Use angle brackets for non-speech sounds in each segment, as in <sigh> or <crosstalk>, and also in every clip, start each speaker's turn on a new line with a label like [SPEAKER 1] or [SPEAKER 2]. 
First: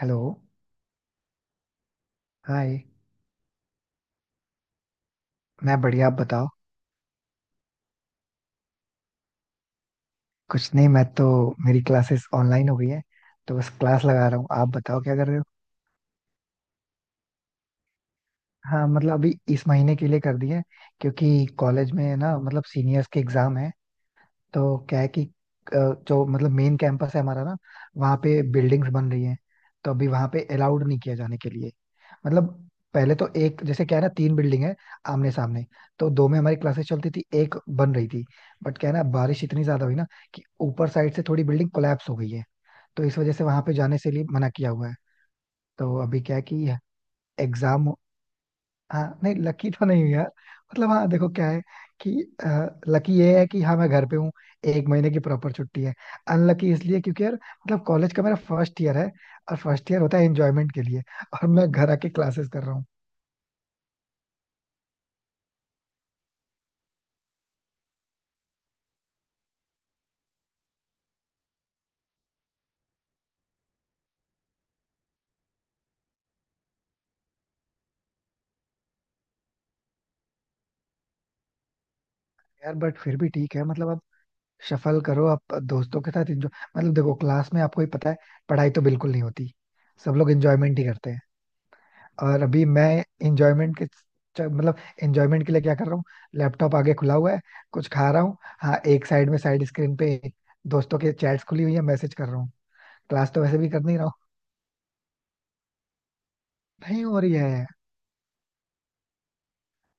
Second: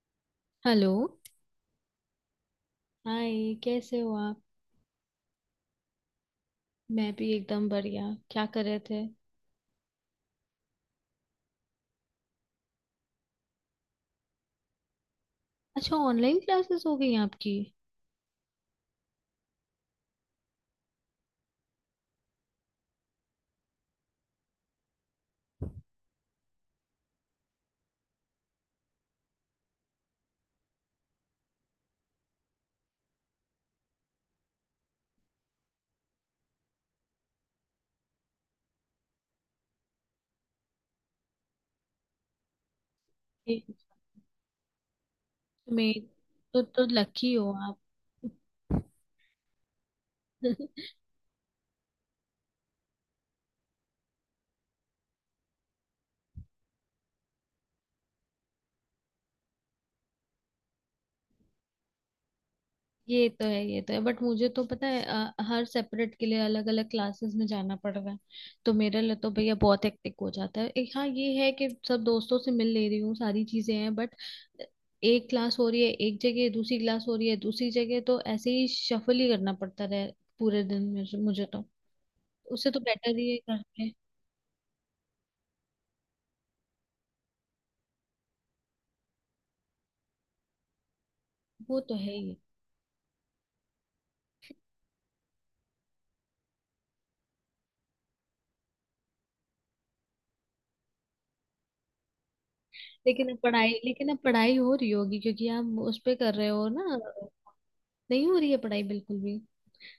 [SPEAKER 1] Hello.
[SPEAKER 2] Hello.
[SPEAKER 1] Hi.
[SPEAKER 2] Hi. कैसे हो आप?
[SPEAKER 1] मैं बढ़िया, आप बताओ।
[SPEAKER 2] मैं भी एकदम बढ़िया। क्या कर रहे थे?
[SPEAKER 1] कुछ नहीं, मैं तो, मेरी क्लासेस ऑनलाइन हो गई है, तो बस क्लास लगा रहा हूँ। आप बताओ क्या कर रहे हो।
[SPEAKER 2] अच्छा, ऑनलाइन क्लासेस हो गई आपकी।
[SPEAKER 1] हाँ, मतलब अभी इस महीने के लिए कर दी है, क्योंकि कॉलेज में ना, मतलब सीनियर्स के एग्जाम है, तो क्या है कि जो मतलब मेन कैंपस है हमारा ना, वहाँ पे बिल्डिंग्स बन रही हैं, तो अभी वहाँ पे अलाउड नहीं किया जाने के लिए। मतलब पहले तो एक जैसे क्या है ना, तीन बिल्डिंग है आमने सामने, तो दो में हमारी क्लासेस चलती थी, एक बन रही थी। बट क्या है ना, बारिश इतनी ज्यादा हुई ना कि ऊपर साइड से थोड़ी बिल्डिंग कोलैप्स हो गई है, तो इस वजह से वहां
[SPEAKER 2] ये
[SPEAKER 1] पे जाने से लिए मना किया हुआ है। तो
[SPEAKER 2] तुम्हें,
[SPEAKER 1] अभी क्या है
[SPEAKER 2] तो
[SPEAKER 1] कि
[SPEAKER 2] तो लकी हो आप।
[SPEAKER 1] एग्जाम। हाँ नहीं, लकी तो नहीं हूँ यार।
[SPEAKER 2] <laughs>
[SPEAKER 1] मतलब हाँ, देखो क्या है कि लकी ये है कि हाँ, मैं घर पे हूँ, एक महीने की प्रॉपर छुट्टी है। अनलकी इसलिए क्योंकि यार मतलब कॉलेज का मेरा फर्स्ट ईयर है, और फर्स्ट ईयर होता है एंजॉयमेंट के लिए, और मैं घर आके क्लासेस कर रहा हूँ।
[SPEAKER 2] ये तो है, ये तो है, बट मुझे तो पता है, हर सेपरेट के लिए अलग अलग क्लासेस में जाना पड़ रहा है। तो मेरे लिए तो भैया बहुत हेक्टिक हो जाता है। एक हाँ, ये है कि सब दोस्तों से मिल ले रही हूँ, सारी चीजें हैं, बट एक क्लास हो रही है एक जगह, दूसरी क्लास हो रही है दूसरी जगह, तो ऐसे ही शफल ही करना पड़ता रहे पूरे दिन में। मुझे मुझे तो उससे
[SPEAKER 1] यार
[SPEAKER 2] तो
[SPEAKER 1] बट
[SPEAKER 2] बेटर
[SPEAKER 1] फिर भी
[SPEAKER 2] ही है
[SPEAKER 1] ठीक
[SPEAKER 2] घर
[SPEAKER 1] है। मतलब
[SPEAKER 2] पे।
[SPEAKER 1] आप सफल करो, आप दोस्तों के साथ एंजॉय। मतलब देखो, क्लास में आपको ही पता है, पढ़ाई तो बिल्कुल नहीं होती, सब लोग एंजॉयमेंट ही करते हैं।
[SPEAKER 2] वो तो है ही।
[SPEAKER 1] और अभी मैं इंजॉयमेंट के मतलब इंजॉयमेंट के लिए क्या कर रहा हूँ, लैपटॉप आगे खुला हुआ है, कुछ खा रहा हूँ, हाँ एक साइड में साइड स्क्रीन पे दोस्तों के चैट्स खुली हुई है, मैसेज कर रहा हूँ।
[SPEAKER 2] लेकिन
[SPEAKER 1] क्लास
[SPEAKER 2] अब
[SPEAKER 1] तो वैसे भी
[SPEAKER 2] पढ़ाई,
[SPEAKER 1] कर नहीं रहा हूँ,
[SPEAKER 2] हो रही होगी क्योंकि आप उस पे कर रहे हो ना।
[SPEAKER 1] नहीं हो रही है।
[SPEAKER 2] नहीं हो रही है पढ़ाई बिल्कुल भी,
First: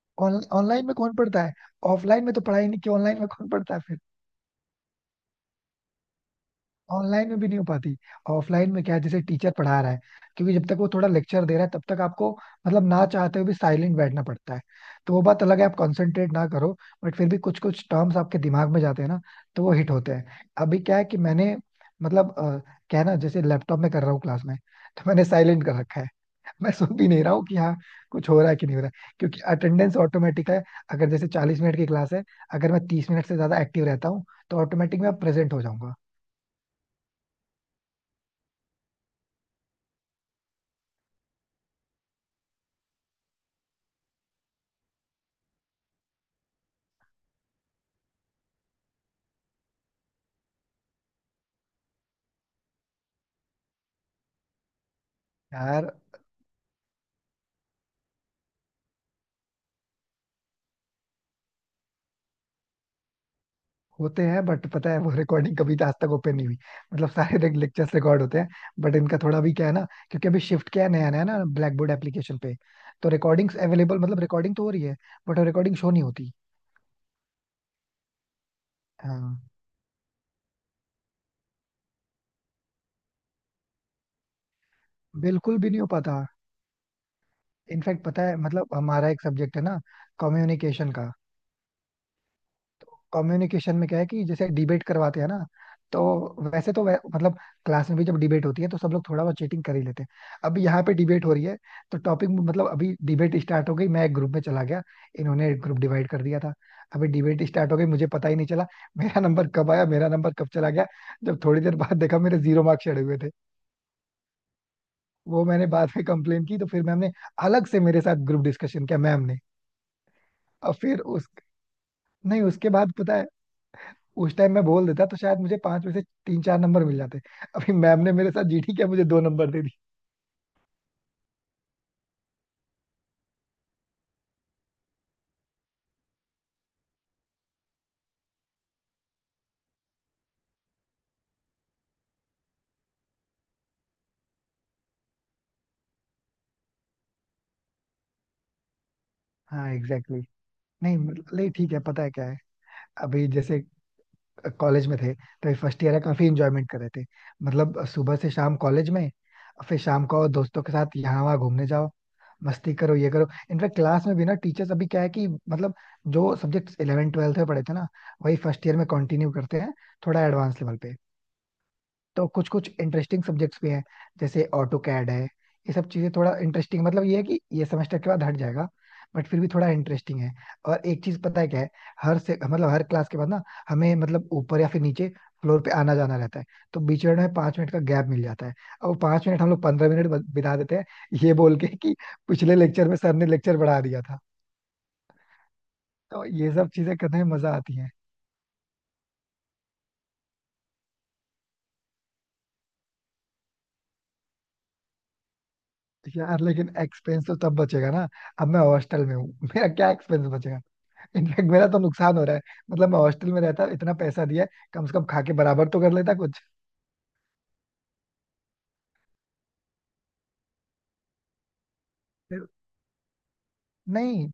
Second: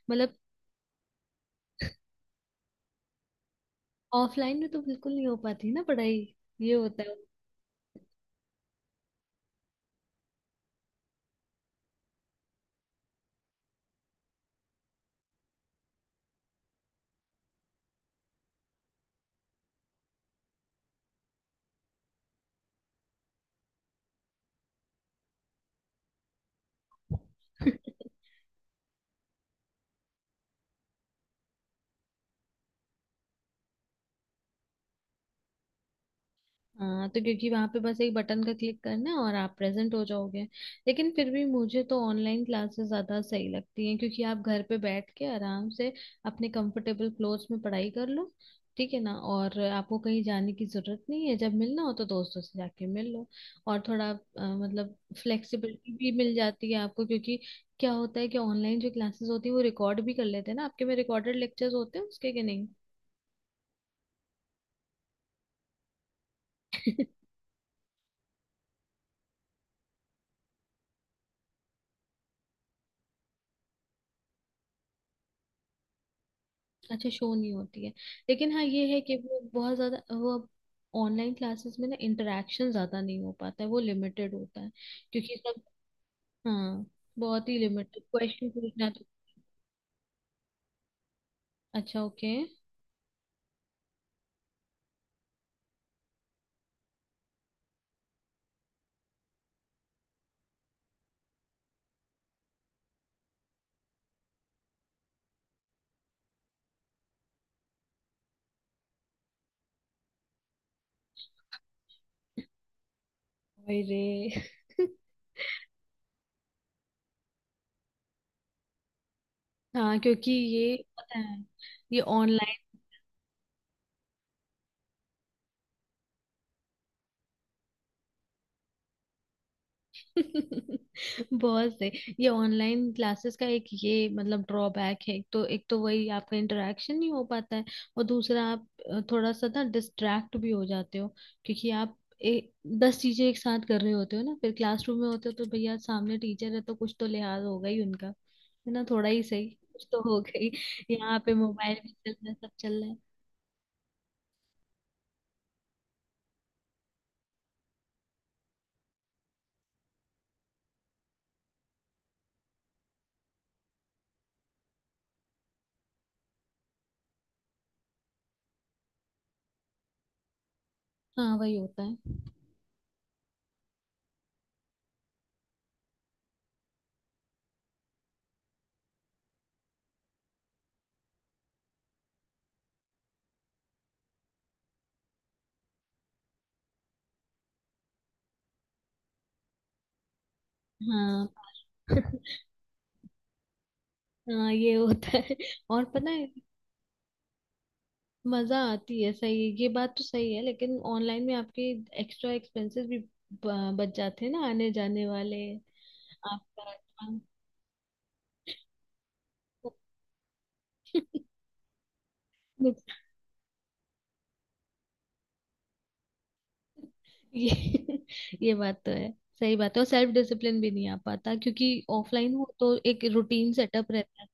[SPEAKER 2] मतलब
[SPEAKER 1] ऑनलाइन में कौन पढ़ता है। ऑफलाइन में तो पढ़ाई नहीं की, ऑनलाइन में कौन पढ़ता है फिर।
[SPEAKER 2] ऑफलाइन में तो बिल्कुल नहीं हो पाती ना पढ़ाई। ये होता
[SPEAKER 1] ऑनलाइन में भी नहीं हो पाती। ऑफलाइन में क्या है, जैसे टीचर पढ़ा रहा है, क्योंकि जब तक वो थोड़ा लेक्चर दे रहा है, तब तक आपको मतलब ना चाहते हुए भी साइलेंट बैठना पड़ता है, तो वो बात अलग है आप कंसंट्रेट ना करो, बट फिर भी कुछ कुछ टर्म्स आपके दिमाग में जाते हैं ना, तो वो हिट होते हैं। अभी क्या है कि मैंने मतलब क्या है ना, जैसे लैपटॉप में कर रहा हूँ क्लास में, तो मैंने साइलेंट कर रखा है। <laughs> मैं सुन भी नहीं रहा हूँ कि
[SPEAKER 2] है।
[SPEAKER 1] हाँ
[SPEAKER 2] <laughs>
[SPEAKER 1] कुछ हो रहा है कि नहीं हो रहा है, क्योंकि अटेंडेंस ऑटोमेटिक है। अगर जैसे 40 मिनट की क्लास है, अगर मैं 30 मिनट से ज्यादा एक्टिव रहता हूँ, तो ऑटोमेटिक मैं प्रेजेंट हो जाऊंगा।
[SPEAKER 2] हाँ, तो क्योंकि वहां पे बस एक बटन का क्लिक करना है और आप प्रेजेंट हो जाओगे। लेकिन फिर भी मुझे तो ऑनलाइन क्लासेस ज्यादा सही लगती हैं, क्योंकि आप घर पे बैठ के आराम से अपने कंफर्टेबल क्लोथ्स में पढ़ाई कर लो। ठीक है ना, और आपको कहीं जाने की जरूरत नहीं है। जब मिलना हो तो दोस्तों से जाके मिल लो। और थोड़ा मतलब
[SPEAKER 1] यार
[SPEAKER 2] फ्लेक्सिबिलिटी भी मिल जाती है आपको, क्योंकि क्या होता है कि ऑनलाइन जो क्लासेस होती है वो रिकॉर्ड भी कर लेते हैं ना, आपके में रिकॉर्डेड लेक्चर्स होते हैं उसके कि नहीं?
[SPEAKER 1] होते हैं, बट पता है वो रिकॉर्डिंग कभी आज तक ओपन नहीं हुई। मतलब सारे <laughs> लेक्चर्स रिकॉर्ड होते हैं, बट इनका थोड़ा भी क्या है ना, क्योंकि अभी शिफ्ट क्या है, नया नया ना ब्लैक बोर्ड एप्लीकेशन पे, तो रिकॉर्डिंग्स अवेलेबल, मतलब रिकॉर्डिंग तो हो रही है, बट रिकॉर्डिंग शो नहीं होती।
[SPEAKER 2] अच्छा, शो नहीं होती है। लेकिन हाँ, ये है कि वो
[SPEAKER 1] हाँ,
[SPEAKER 2] बहुत ज्यादा वो ऑनलाइन क्लासेस में ना, इंटरेक्शन ज्यादा नहीं हो पाता है, वो लिमिटेड होता है क्योंकि
[SPEAKER 1] बिल्कुल
[SPEAKER 2] सब।
[SPEAKER 1] भी नहीं हो पाता।
[SPEAKER 2] हाँ, बहुत ही लिमिटेड।
[SPEAKER 1] इनफैक्ट पता है,
[SPEAKER 2] क्वेश्चन
[SPEAKER 1] मतलब
[SPEAKER 2] पूछना तो।
[SPEAKER 1] हमारा एक सब्जेक्ट है ना, कम्युनिकेशन का।
[SPEAKER 2] अच्छा, ओके।
[SPEAKER 1] कम्युनिकेशन में क्या है कि जैसे डिबेट करवाते हैं ना, तो वैसे तो मतलब क्लास में भी जब डिबेट होती है, तो सब लोग थोड़ा बहुत चीटिंग कर ही लेते हैं। अभी यहाँ पे डिबेट हो रही है, तो टॉपिक मतलब अभी डिबेट स्टार्ट हो गई, मैं एक ग्रुप में चला गया, इन्होंने एक ग्रुप डिवाइड कर दिया था। अभी डिबेट स्टार्ट हो गई, मुझे पता ही नहीं चला मेरा नंबर कब आया, मेरा नंबर कब चला गया। जब थोड़ी देर बाद देखा, मेरे जीरो मार्क्स चढ़े हुए थे।
[SPEAKER 2] अरे। <laughs>
[SPEAKER 1] वो मैंने बाद में कंप्लेन की, तो फिर मैम ने अलग से मेरे साथ ग्रुप डिस्कशन किया मैम ने।
[SPEAKER 2] हाँ क्योंकि
[SPEAKER 1] और
[SPEAKER 2] ये
[SPEAKER 1] फिर
[SPEAKER 2] पता
[SPEAKER 1] उस,
[SPEAKER 2] है, ये
[SPEAKER 1] नहीं
[SPEAKER 2] ऑनलाइन।
[SPEAKER 1] उसके बाद पता है, उस टाइम मैं बोल देता तो शायद मुझे 5 में से 3 4 नंबर मिल जाते, अभी मैम ने मेरे साथ जीटी किया मुझे 2 नंबर दे दी।
[SPEAKER 2] <laughs> बहुत सही। ये ऑनलाइन क्लासेस का एक ये मतलब ड्रॉबैक है, तो एक तो वही आपका इंटरेक्शन नहीं हो पाता है, और दूसरा आप थोड़ा सा ना डिस्ट्रैक्ट भी हो जाते हो, क्योंकि आप 10 चीजें एक साथ कर रहे होते हो ना। फिर क्लासरूम में होते हो तो भैया सामने टीचर है, तो कुछ तो लिहाज होगा ही उनका। है ना, थोड़ा ही सही
[SPEAKER 1] हाँ
[SPEAKER 2] कुछ तो
[SPEAKER 1] एग्जैक्टली
[SPEAKER 2] हो
[SPEAKER 1] exactly।
[SPEAKER 2] गई।
[SPEAKER 1] नहीं
[SPEAKER 2] यहाँ पे
[SPEAKER 1] मतलब- नहीं ठीक
[SPEAKER 2] मोबाइल
[SPEAKER 1] है,
[SPEAKER 2] भी
[SPEAKER 1] पता है
[SPEAKER 2] चल
[SPEAKER 1] क्या
[SPEAKER 2] रहा है,
[SPEAKER 1] है,
[SPEAKER 2] सब चल रहा है।
[SPEAKER 1] अभी जैसे कॉलेज में थे तो फर्स्ट ईयर है, काफी इंजॉयमेंट कर रहे थे। मतलब सुबह से शाम कॉलेज में, फिर शाम को दोस्तों के साथ यहाँ वहाँ घूमने जाओ, मस्ती करो, ये करो। इनफैक्ट क्लास में भी ना, टीचर्स अभी क्या है कि मतलब जो सब्जेक्ट्स 11 ट्वेल्थ में पढ़े थे ना, वही फर्स्ट ईयर में कंटिन्यू करते हैं, थोड़ा एडवांस लेवल पे।
[SPEAKER 2] हाँ वही होता है।
[SPEAKER 1] तो कुछ कुछ इंटरेस्टिंग सब्जेक्ट्स भी हैं, जैसे ऑटो कैड है, ये सब चीजें थोड़ा इंटरेस्टिंग, मतलब ये है कि ये सेमेस्टर के बाद हट जाएगा, बट फिर भी थोड़ा इंटरेस्टिंग है। और एक चीज पता है क्या है, हर से मतलब हर क्लास के बाद ना, हमें मतलब ऊपर या फिर नीचे फ्लोर पे आना जाना रहता है, तो बीच में हमें 5 मिनट का गैप मिल जाता है, और वो 5 मिनट हम लोग 15 मिनट बिता देते हैं,
[SPEAKER 2] हाँ।
[SPEAKER 1] ये बोल के कि
[SPEAKER 2] <laughs>
[SPEAKER 1] पिछले लेक्चर में सर ने लेक्चर बढ़ा दिया था।
[SPEAKER 2] हाँ ये होता है, और पता
[SPEAKER 1] तो
[SPEAKER 2] है
[SPEAKER 1] ये सब चीजें करने में मजा आती है।
[SPEAKER 2] मजा आती है, सही है। ये बात तो सही है, लेकिन ऑनलाइन में आपके एक्स्ट्रा एक्सपेंसेस भी बच जाते हैं ना, आने जाने वाले
[SPEAKER 1] यार लेकिन
[SPEAKER 2] आपका।
[SPEAKER 1] एक्सपेंस तो तब बचेगा ना, अब मैं हॉस्टल में हूँ। <laughs> मेरा क्या एक्सपेंस बचेगा।
[SPEAKER 2] <laughs>
[SPEAKER 1] इनफैक्ट मेरा तो नुकसान हो रहा है, मतलब मैं हॉस्टल में रहता इतना पैसा दिया है, कम से कम खा के बराबर तो कर लेता कुछ।
[SPEAKER 2] ये ये बात तो है, सही बात है। और सेल्फ डिसिप्लिन भी नहीं आ पाता, क्योंकि ऑफलाइन
[SPEAKER 1] फिर-
[SPEAKER 2] हो तो एक रूटीन सेटअप रहता है।
[SPEAKER 1] नहीं,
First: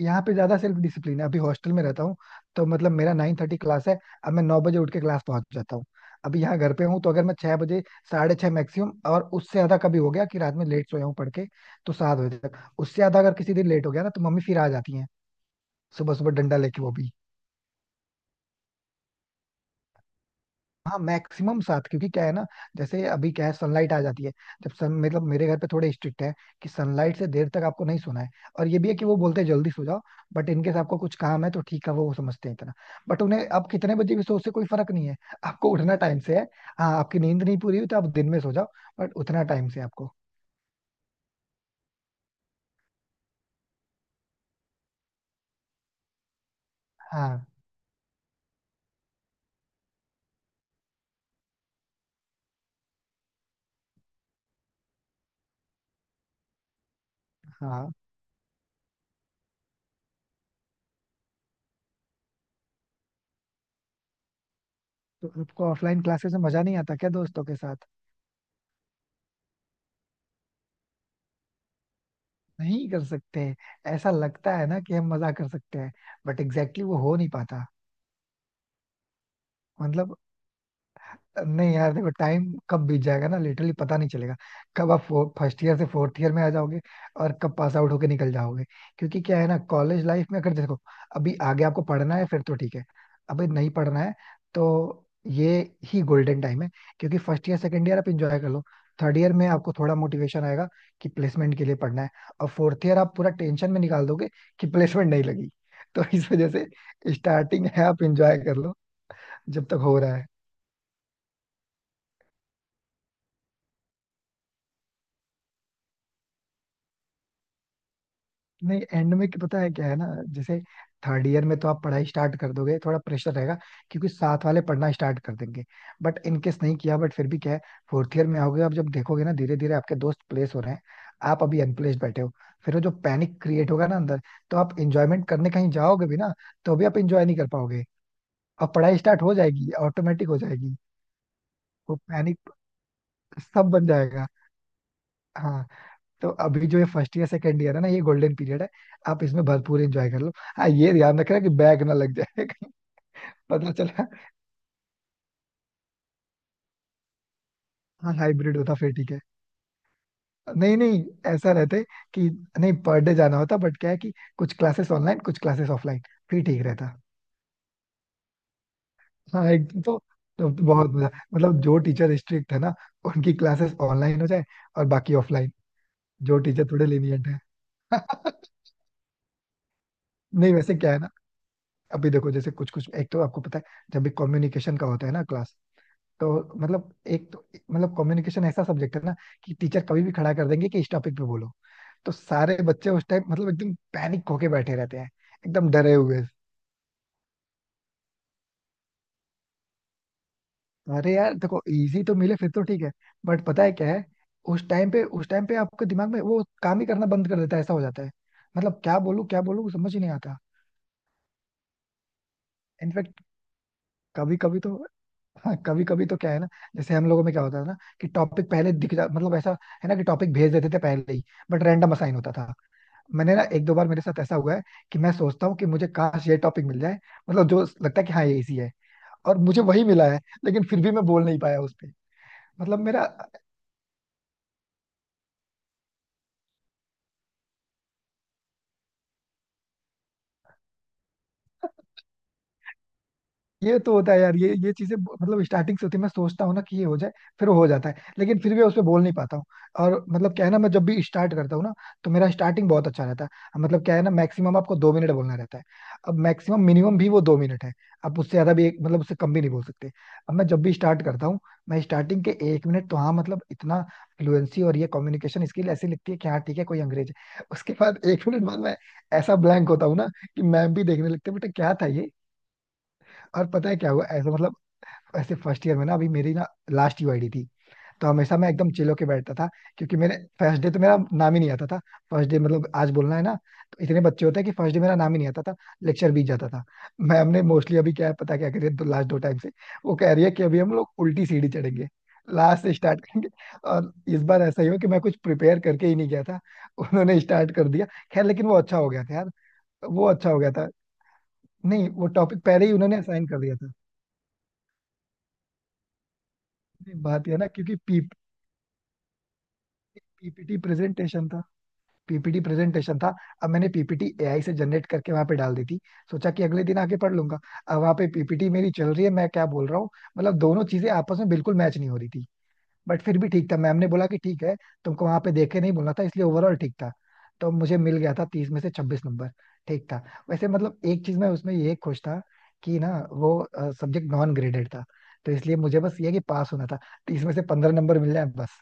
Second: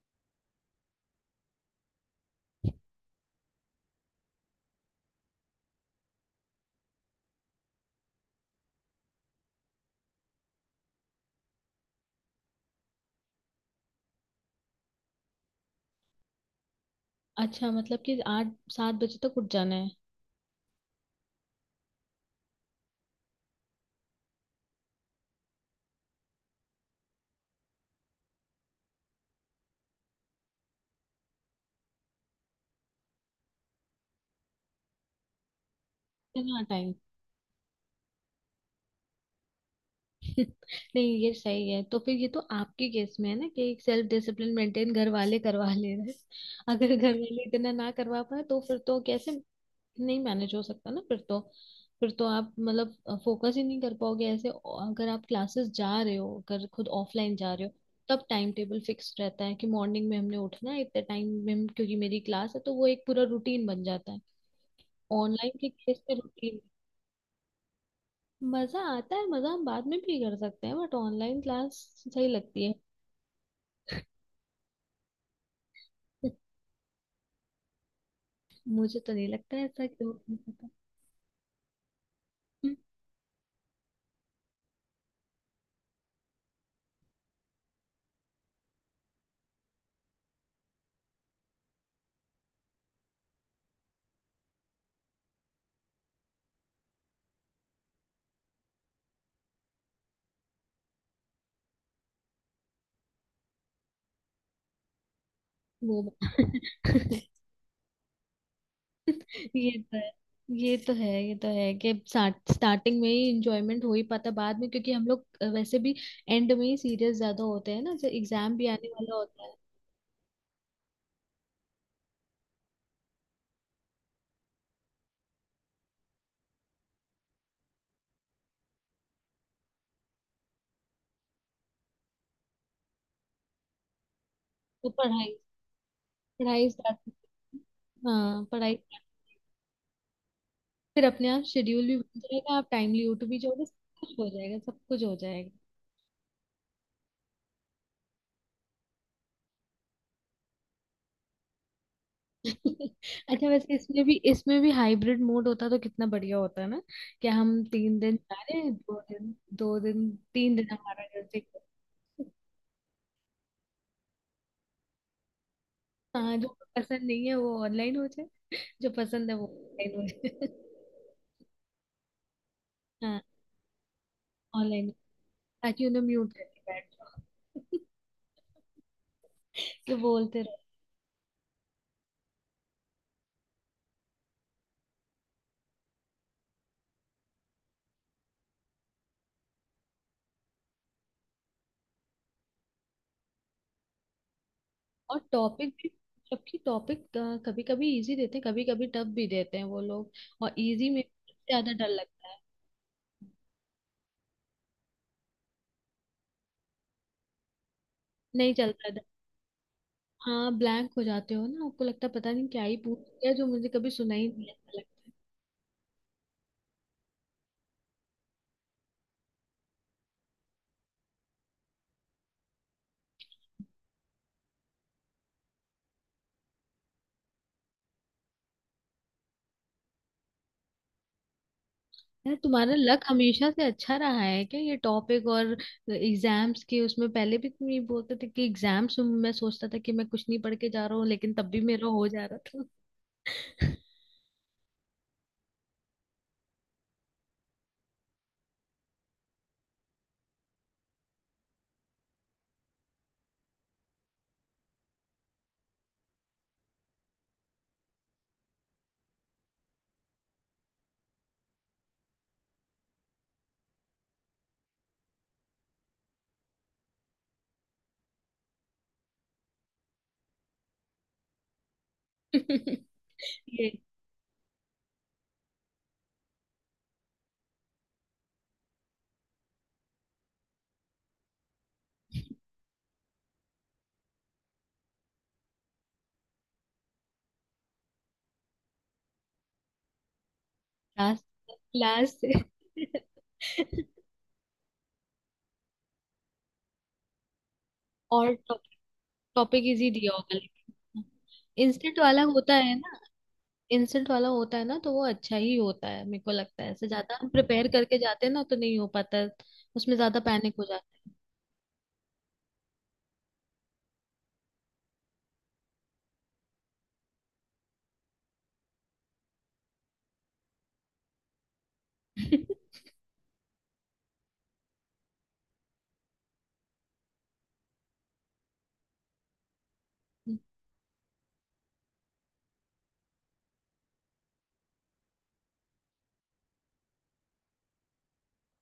[SPEAKER 1] यहाँ पे ज्यादा सेल्फ डिसिप्लिन है, अभी हॉस्टल में रहता हूँ तो मतलब मेरा 9:30 क्लास है, अब मैं 9 बजे उठ के क्लास पहुंच जाता हूँ। अभी यहाँ घर पे हूँ, तो अगर मैं 6 बजे, 6:30 मैक्सिमम, और उससे ज्यादा कभी हो गया कि रात में लेट सोया हूँ पढ़ के, तो 7 बजे तक, उससे ज्यादा अगर किसी दिन लेट हो गया ना, तो मम्मी फिर आ जाती है सुबह सुबह डंडा लेके, वो भी।
[SPEAKER 2] अच्छा, मतलब कि आठ सात बजे तक उठ जाना है?
[SPEAKER 1] हाँ मैक्सिमम 7, क्योंकि क्या है ना, जैसे अभी क्या है, सनलाइट आ जाती है, जब सन मतलब मेरे घर पे थोड़े स्ट्रिक्ट है कि सनलाइट से देर तक आपको नहीं सोना है। और ये भी है कि वो बोलते हैं जल्दी सो जाओ, बट इनकेस आपको कुछ काम है तो ठीक है, वो समझते हैं इतना, बट उन्हें आप कितने बजे भी सो, उससे कोई फर्क नहीं है, आपको उठना टाइम से है।
[SPEAKER 2] इतना
[SPEAKER 1] हाँ,
[SPEAKER 2] टाइम!
[SPEAKER 1] आपकी नींद नहीं पूरी हुई तो आप दिन में सो जाओ, बट उतना टाइम से आपको।
[SPEAKER 2] नहीं, ये सही है। तो फिर ये तो आपके केस में है ना, कि एक सेल्फ डिसिप्लिन मेंटेन घर वाले करवा ले रहे हैं। अगर घर वाले
[SPEAKER 1] हाँ
[SPEAKER 2] इतना ना करवा पाए तो फिर तो कैसे? नहीं मैनेज हो सकता ना फिर तो। फिर तो आप मतलब फोकस ही नहीं कर पाओगे ऐसे। अगर आप क्लासेस जा रहे हो, अगर खुद ऑफलाइन जा रहे हो,
[SPEAKER 1] हाँ,
[SPEAKER 2] तब टाइम टेबल फिक्स रहता है कि मॉर्निंग में हमने उठना है, इतने टाइम में क्योंकि मेरी क्लास है, तो वो एक पूरा रूटीन बन जाता है।
[SPEAKER 1] तो
[SPEAKER 2] ऑनलाइन
[SPEAKER 1] आपको
[SPEAKER 2] के
[SPEAKER 1] ऑफलाइन
[SPEAKER 2] केस में
[SPEAKER 1] क्लासेस में
[SPEAKER 2] रूटीन।
[SPEAKER 1] मजा नहीं आता क्या दोस्तों के साथ।
[SPEAKER 2] मजा आता है, मजा हम बाद में भी कर सकते हैं, बट ऑनलाइन क्लास सही लगती है।
[SPEAKER 1] नहीं कर सकते। ऐसा लगता है ना कि हम मजा कर सकते हैं, बट
[SPEAKER 2] <laughs>
[SPEAKER 1] एग्जैक्टली exactly वो हो नहीं पाता।
[SPEAKER 2] मुझे तो नहीं लगता है ऐसा, क्यों
[SPEAKER 1] मतलब
[SPEAKER 2] नहीं पता।
[SPEAKER 1] नहीं यार, देखो टाइम
[SPEAKER 2] हम्म,
[SPEAKER 1] कब बीत जाएगा ना, लिटरली पता नहीं चलेगा, कब आप फर्स्ट ईयर से फोर्थ ईयर में आ जाओगे और कब पास आउट होके निकल जाओगे। क्योंकि क्या है ना, कॉलेज लाइफ में अगर देखो, अभी आगे आपको पढ़ना है फिर तो ठीक है, अभी नहीं पढ़ना है तो ये ही गोल्डन टाइम है, क्योंकि फर्स्ट ईयर सेकेंड ईयर आप इंजॉय कर लो। थर्ड ईयर में आपको थोड़ा मोटिवेशन आएगा कि प्लेसमेंट के लिए पढ़ना है, और फोर्थ ईयर आप पूरा टेंशन में निकाल दोगे कि प्लेसमेंट नहीं लगी। <laughs>
[SPEAKER 2] वो
[SPEAKER 1] तो इस वजह से
[SPEAKER 2] बात-
[SPEAKER 1] स्टार्टिंग है, आप इंजॉय कर लो
[SPEAKER 2] <laughs>
[SPEAKER 1] जब
[SPEAKER 2] ये
[SPEAKER 1] तक
[SPEAKER 2] तो
[SPEAKER 1] हो
[SPEAKER 2] है।
[SPEAKER 1] रहा है।
[SPEAKER 2] ये तो है, ये तो है कि स्टार्टिंग में ही इंजॉयमेंट हो ही पाता, बाद में क्योंकि हम लोग वैसे भी एंड में ही सीरियस ज्यादा होते हैं ना, जब एग्जाम भी
[SPEAKER 1] नहीं
[SPEAKER 2] आने
[SPEAKER 1] एंड
[SPEAKER 2] वाला
[SPEAKER 1] में क्या-,
[SPEAKER 2] होता है।
[SPEAKER 1] पता है क्या है ना, जैसे थर्ड ईयर में तो आप पढ़ाई स्टार्ट कर दोगे, थोड़ा प्रेशर रहेगा क्योंकि साथ वाले पढ़ना स्टार्ट कर देंगे, बट इनकेस नहीं किया बट फिर भी क्या है, फोर्थ ईयर में आओगे आप, जब देखोगे ना धीरे धीरे आपके दोस्त प्लेस हो रहे हैं, आप अभी अनप्लेस्ड बैठे हो, फिर वो जो पैनिक क्रिएट होगा ना अंदर, तो आप
[SPEAKER 2] तो
[SPEAKER 1] इंजॉयमेंट
[SPEAKER 2] पढ़ाई
[SPEAKER 1] करने कहीं जाओगे भी ना,
[SPEAKER 2] पढ़ाई
[SPEAKER 1] तो भी आप
[SPEAKER 2] स्टार्ट।
[SPEAKER 1] इंजॉय नहीं कर पाओगे।
[SPEAKER 2] हाँ
[SPEAKER 1] और
[SPEAKER 2] पढ़ाई
[SPEAKER 1] पढ़ाई
[SPEAKER 2] start-
[SPEAKER 1] स्टार्ट हो जाएगी, ऑटोमेटिक हो जाएगी,
[SPEAKER 2] फिर अपने आप शेड्यूल भी
[SPEAKER 1] वो
[SPEAKER 2] बन
[SPEAKER 1] पैनिक,
[SPEAKER 2] जाएगा। आप टाइमली उठ भी जाओगे
[SPEAKER 1] सब
[SPEAKER 2] सब।
[SPEAKER 1] बन
[SPEAKER 2] कुछ
[SPEAKER 1] जाएगा।
[SPEAKER 2] हो जाएगा, सब कुछ हो जाएगा।
[SPEAKER 1] हाँ। तो अभी जो ये फर्स्ट ईयर सेकंड ईयर है ना, ये गोल्डन पीरियड है, आप इसमें भरपूर एंजॉय कर लो, हाँ ये ध्यान रखना कि बैग ना लग जाए कहीं।
[SPEAKER 2] <laughs> अच्छा,
[SPEAKER 1] पता
[SPEAKER 2] वैसे
[SPEAKER 1] चला।
[SPEAKER 2] इसमें भी हाइब्रिड मोड होता तो कितना बढ़िया होता है ना। कि हम तीन
[SPEAKER 1] हाँ
[SPEAKER 2] दिन जा
[SPEAKER 1] हाइब्रिड
[SPEAKER 2] रहे हैं,
[SPEAKER 1] होता फिर
[SPEAKER 2] दो
[SPEAKER 1] ठीक है।
[SPEAKER 2] दिन दो दिन 3 दिन
[SPEAKER 1] नहीं
[SPEAKER 2] हमारा
[SPEAKER 1] नहीं,
[SPEAKER 2] जैसे।
[SPEAKER 1] ऐसा रहते कि नहीं पर डे जाना होता, बट क्या है कि कुछ क्लासेस ऑनलाइन, कुछ क्लासेस ऑफलाइन,
[SPEAKER 2] हाँ,
[SPEAKER 1] फिर
[SPEAKER 2] जो
[SPEAKER 1] ठीक रहता।
[SPEAKER 2] पसंद नहीं है वो ऑनलाइन हो जाए, जो पसंद है
[SPEAKER 1] हाँ
[SPEAKER 2] वो
[SPEAKER 1] एक
[SPEAKER 2] ऑनलाइन हो जाए।
[SPEAKER 1] तो बहुत मजा, मतलब जो टीचर स्ट्रिक्ट है ना,
[SPEAKER 2] <laughs> हाँ,
[SPEAKER 1] उनकी क्लासेस ऑनलाइन हो जाए, और
[SPEAKER 2] ऑनलाइन,
[SPEAKER 1] बाकी ऑफलाइन,
[SPEAKER 2] ताकि उन्हें म्यूट
[SPEAKER 1] जो
[SPEAKER 2] करके
[SPEAKER 1] टीचर
[SPEAKER 2] बैठ
[SPEAKER 1] थोड़े lenient है।
[SPEAKER 2] जाओ। <laughs>
[SPEAKER 1] <laughs>
[SPEAKER 2] कि बोलते
[SPEAKER 1] नहीं
[SPEAKER 2] रहो।
[SPEAKER 1] वैसे क्या है ना, अभी देखो जैसे कुछ कुछ एक तो आपको पता है, जब भी कम्युनिकेशन का होता है ना क्लास, तो मतलब एक तो मतलब कम्युनिकेशन ऐसा सब्जेक्ट है ना कि टीचर कभी भी खड़ा कर देंगे कि इस टॉपिक पे बोलो, तो सारे बच्चे उस टाइम मतलब एकदम पैनिक होके बैठे रहते हैं,
[SPEAKER 2] और
[SPEAKER 1] एकदम
[SPEAKER 2] टॉपिक भी,
[SPEAKER 1] डरे हुए।
[SPEAKER 2] जबकि टॉपिक कभी कभी इजी देते हैं, कभी कभी टफ भी देते हैं वो लोग। और इजी में
[SPEAKER 1] अरे
[SPEAKER 2] सबसे
[SPEAKER 1] यार देखो,
[SPEAKER 2] ज्यादा डर
[SPEAKER 1] इजी तो
[SPEAKER 2] लगता
[SPEAKER 1] मिले
[SPEAKER 2] है,
[SPEAKER 1] फिर तो ठीक है, बट पता है क्या है, उस टाइम पे आपके दिमाग में वो काम ही करना बंद कर देता है, ऐसा हो जाता है,
[SPEAKER 2] नहीं
[SPEAKER 1] मतलब
[SPEAKER 2] चलता।
[SPEAKER 1] क्या बोलूं समझ ही नहीं आता।
[SPEAKER 2] हाँ, ब्लैंक हो जाते हो ना। आपको लगता है पता नहीं क्या ही पूछ
[SPEAKER 1] इनफैक्ट
[SPEAKER 2] लिया, जो मुझे कभी सुना ही
[SPEAKER 1] कभी
[SPEAKER 2] नहीं,
[SPEAKER 1] कभी तो,
[SPEAKER 2] ऐसा लगता
[SPEAKER 1] हाँ कभी कभी तो क्या है ना, जैसे हम लोगों में क्या होता था ना कि टॉपिक पहले दिख जा, मतलब ऐसा है ना कि टॉपिक भेज देते थे पहले ही, बट रैंडम असाइन होता था। मैंने ना एक दो बार मेरे साथ ऐसा हुआ है कि मैं सोचता हूँ कि मुझे काश ये टॉपिक मिल जाए, मतलब जो लगता है कि हाँ ये इसी है, और मुझे वही मिला है, लेकिन फिर भी मैं बोल नहीं पाया उस पे।
[SPEAKER 2] है। यार, तुम्हारा
[SPEAKER 1] मतलब
[SPEAKER 2] लक
[SPEAKER 1] मेरा
[SPEAKER 2] हमेशा से अच्छा रहा है क्या? ये टॉपिक और एग्जाम्स के उसमें पहले भी तुम ये बोलते थे कि एग्जाम्स में मैं सोचता था कि मैं कुछ नहीं पढ़ के जा रहा हूँ, लेकिन तब भी मेरा हो जा रहा था।
[SPEAKER 1] ये तो होता है यार, ये चीजें मतलब स्टार्टिंग से होती है, मैं सोचता हूँ ना कि ये हो जाए, फिर वो हो जाता है, लेकिन फिर भी उस पर बोल नहीं पाता हूँ। और मतलब क्या है ना, मैं जब भी स्टार्ट करता हूँ ना, तो मेरा स्टार्टिंग बहुत अच्छा रहता है, मतलब क्या है ना, मैक्सिमम आपको 2 मिनट बोलना रहता है, अब मैक्सिमम मिनिमम भी वो 2 मिनट है, आप उससे ज्यादा भी एक मतलब उससे कम भी नहीं बोल सकते। अब मैं जब भी स्टार्ट करता हूँ, मैं स्टार्टिंग के 1 मिनट तो हाँ मतलब इतना फ्लुएंसी और ये कम्युनिकेशन स्किल ऐसी लगती है कि हाँ ठीक है, कोई अंग्रेज है, उसके बाद 1 मिनट बाद मैं ऐसा ब्लैंक होता हूँ ना कि मैम भी देखने लगते हैं बेटा क्या था ये।
[SPEAKER 2] <laughs>
[SPEAKER 1] और पता
[SPEAKER 2] ये
[SPEAKER 1] है क्या हुआ ऐसा, मतलब ऐसे फर्स्ट ईयर में ना, अभी मेरी ना लास्ट यूआईडी थी, तो हमेशा मैं एकदम चिल होके बैठता था, क्योंकि मेरे फर्स्ट डे तो मेरा नाम ही नहीं आता था, फर्स्ट डे मतलब आज बोलना है ना, तो इतने बच्चे होते हैं कि फर्स्ट डे मेरा नाम ही नहीं आता था, लेक्चर बीत जाता था। मैं हमने मोस्टली अभी क्या है, पता क्या करिए तो लास्ट दो टाइम से वो कह रही है कि अभी हम लोग
[SPEAKER 2] क्लास
[SPEAKER 1] उल्टी सीढ़ी चढ़ेंगे,
[SPEAKER 2] क्लास से।
[SPEAKER 1] लास्ट से स्टार्ट करेंगे। और इस बार ऐसा ही हो कि मैं कुछ प्रिपेयर करके ही नहीं गया था, उन्होंने स्टार्ट कर दिया।
[SPEAKER 2] <laughs>
[SPEAKER 1] खैर
[SPEAKER 2] और
[SPEAKER 1] लेकिन वो अच्छा हो गया था यार,
[SPEAKER 2] टॉपिक इजी
[SPEAKER 1] वो
[SPEAKER 2] दिया
[SPEAKER 1] अच्छा
[SPEAKER 2] होगा
[SPEAKER 1] हो गया था।
[SPEAKER 2] लेकिन।
[SPEAKER 1] नहीं
[SPEAKER 2] इंस्टेंट
[SPEAKER 1] वो
[SPEAKER 2] वाला
[SPEAKER 1] टॉपिक
[SPEAKER 2] होता
[SPEAKER 1] पहले ही
[SPEAKER 2] है
[SPEAKER 1] उन्होंने
[SPEAKER 2] ना,
[SPEAKER 1] असाइन कर दिया था।
[SPEAKER 2] इंस्टेंट वाला होता है ना तो वो अच्छा ही होता है। मेरे को लगता है ऐसे ज्यादा
[SPEAKER 1] बात
[SPEAKER 2] हम
[SPEAKER 1] यह है ना
[SPEAKER 2] प्रिपेयर
[SPEAKER 1] क्योंकि
[SPEAKER 2] करके जाते हैं ना तो नहीं हो पाता, उसमें ज्यादा पैनिक
[SPEAKER 1] पीपीटी
[SPEAKER 2] हो जाता
[SPEAKER 1] प्रेजेंटेशन था, पीपीटी प्रेजेंटेशन था। अब मैंने पीपीटी एआई से जनरेट करके वहां पे डाल दी थी, सोचा कि अगले दिन आके पढ़ लूंगा। अब वहां पे पीपीटी मेरी चल रही है, मैं क्या बोल रहा हूँ, मतलब दोनों चीजें आपस में बिल्कुल मैच नहीं हो रही थी।
[SPEAKER 2] है।
[SPEAKER 1] बट फिर भी ठीक था, मैम ने बोला कि ठीक है, तुमको वहां पे देख के नहीं बोलना था, इसलिए ओवरऑल ठीक था। तो मुझे मिल गया था 30 में से 26 नंबर, ठीक था। वैसे
[SPEAKER 2] <laughs>
[SPEAKER 1] मतलब एक चीज में उसमें ये खुश था कि ना वो सब्जेक्ट नॉन ग्रेडेड था, तो इसलिए मुझे बस ये है कि पास होना था, 30 में से 15 नंबर मिल जाए बस।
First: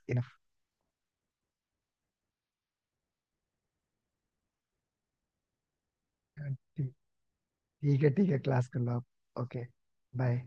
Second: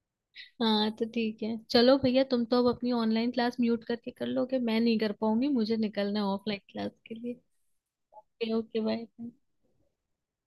[SPEAKER 2] हाँ तो ठीक है, चलो भैया, तुम तो अब अपनी ऑनलाइन क्लास म्यूट करके कर लोगे। मैं नहीं कर पाऊंगी, मुझे निकलना है ऑफलाइन क्लास
[SPEAKER 1] इनफ,
[SPEAKER 2] के लिए।
[SPEAKER 1] ठीक है ठीक है,
[SPEAKER 2] ओके
[SPEAKER 1] क्लास
[SPEAKER 2] ओके,
[SPEAKER 1] कर लो आप।
[SPEAKER 2] बाय।
[SPEAKER 1] Okay, bye.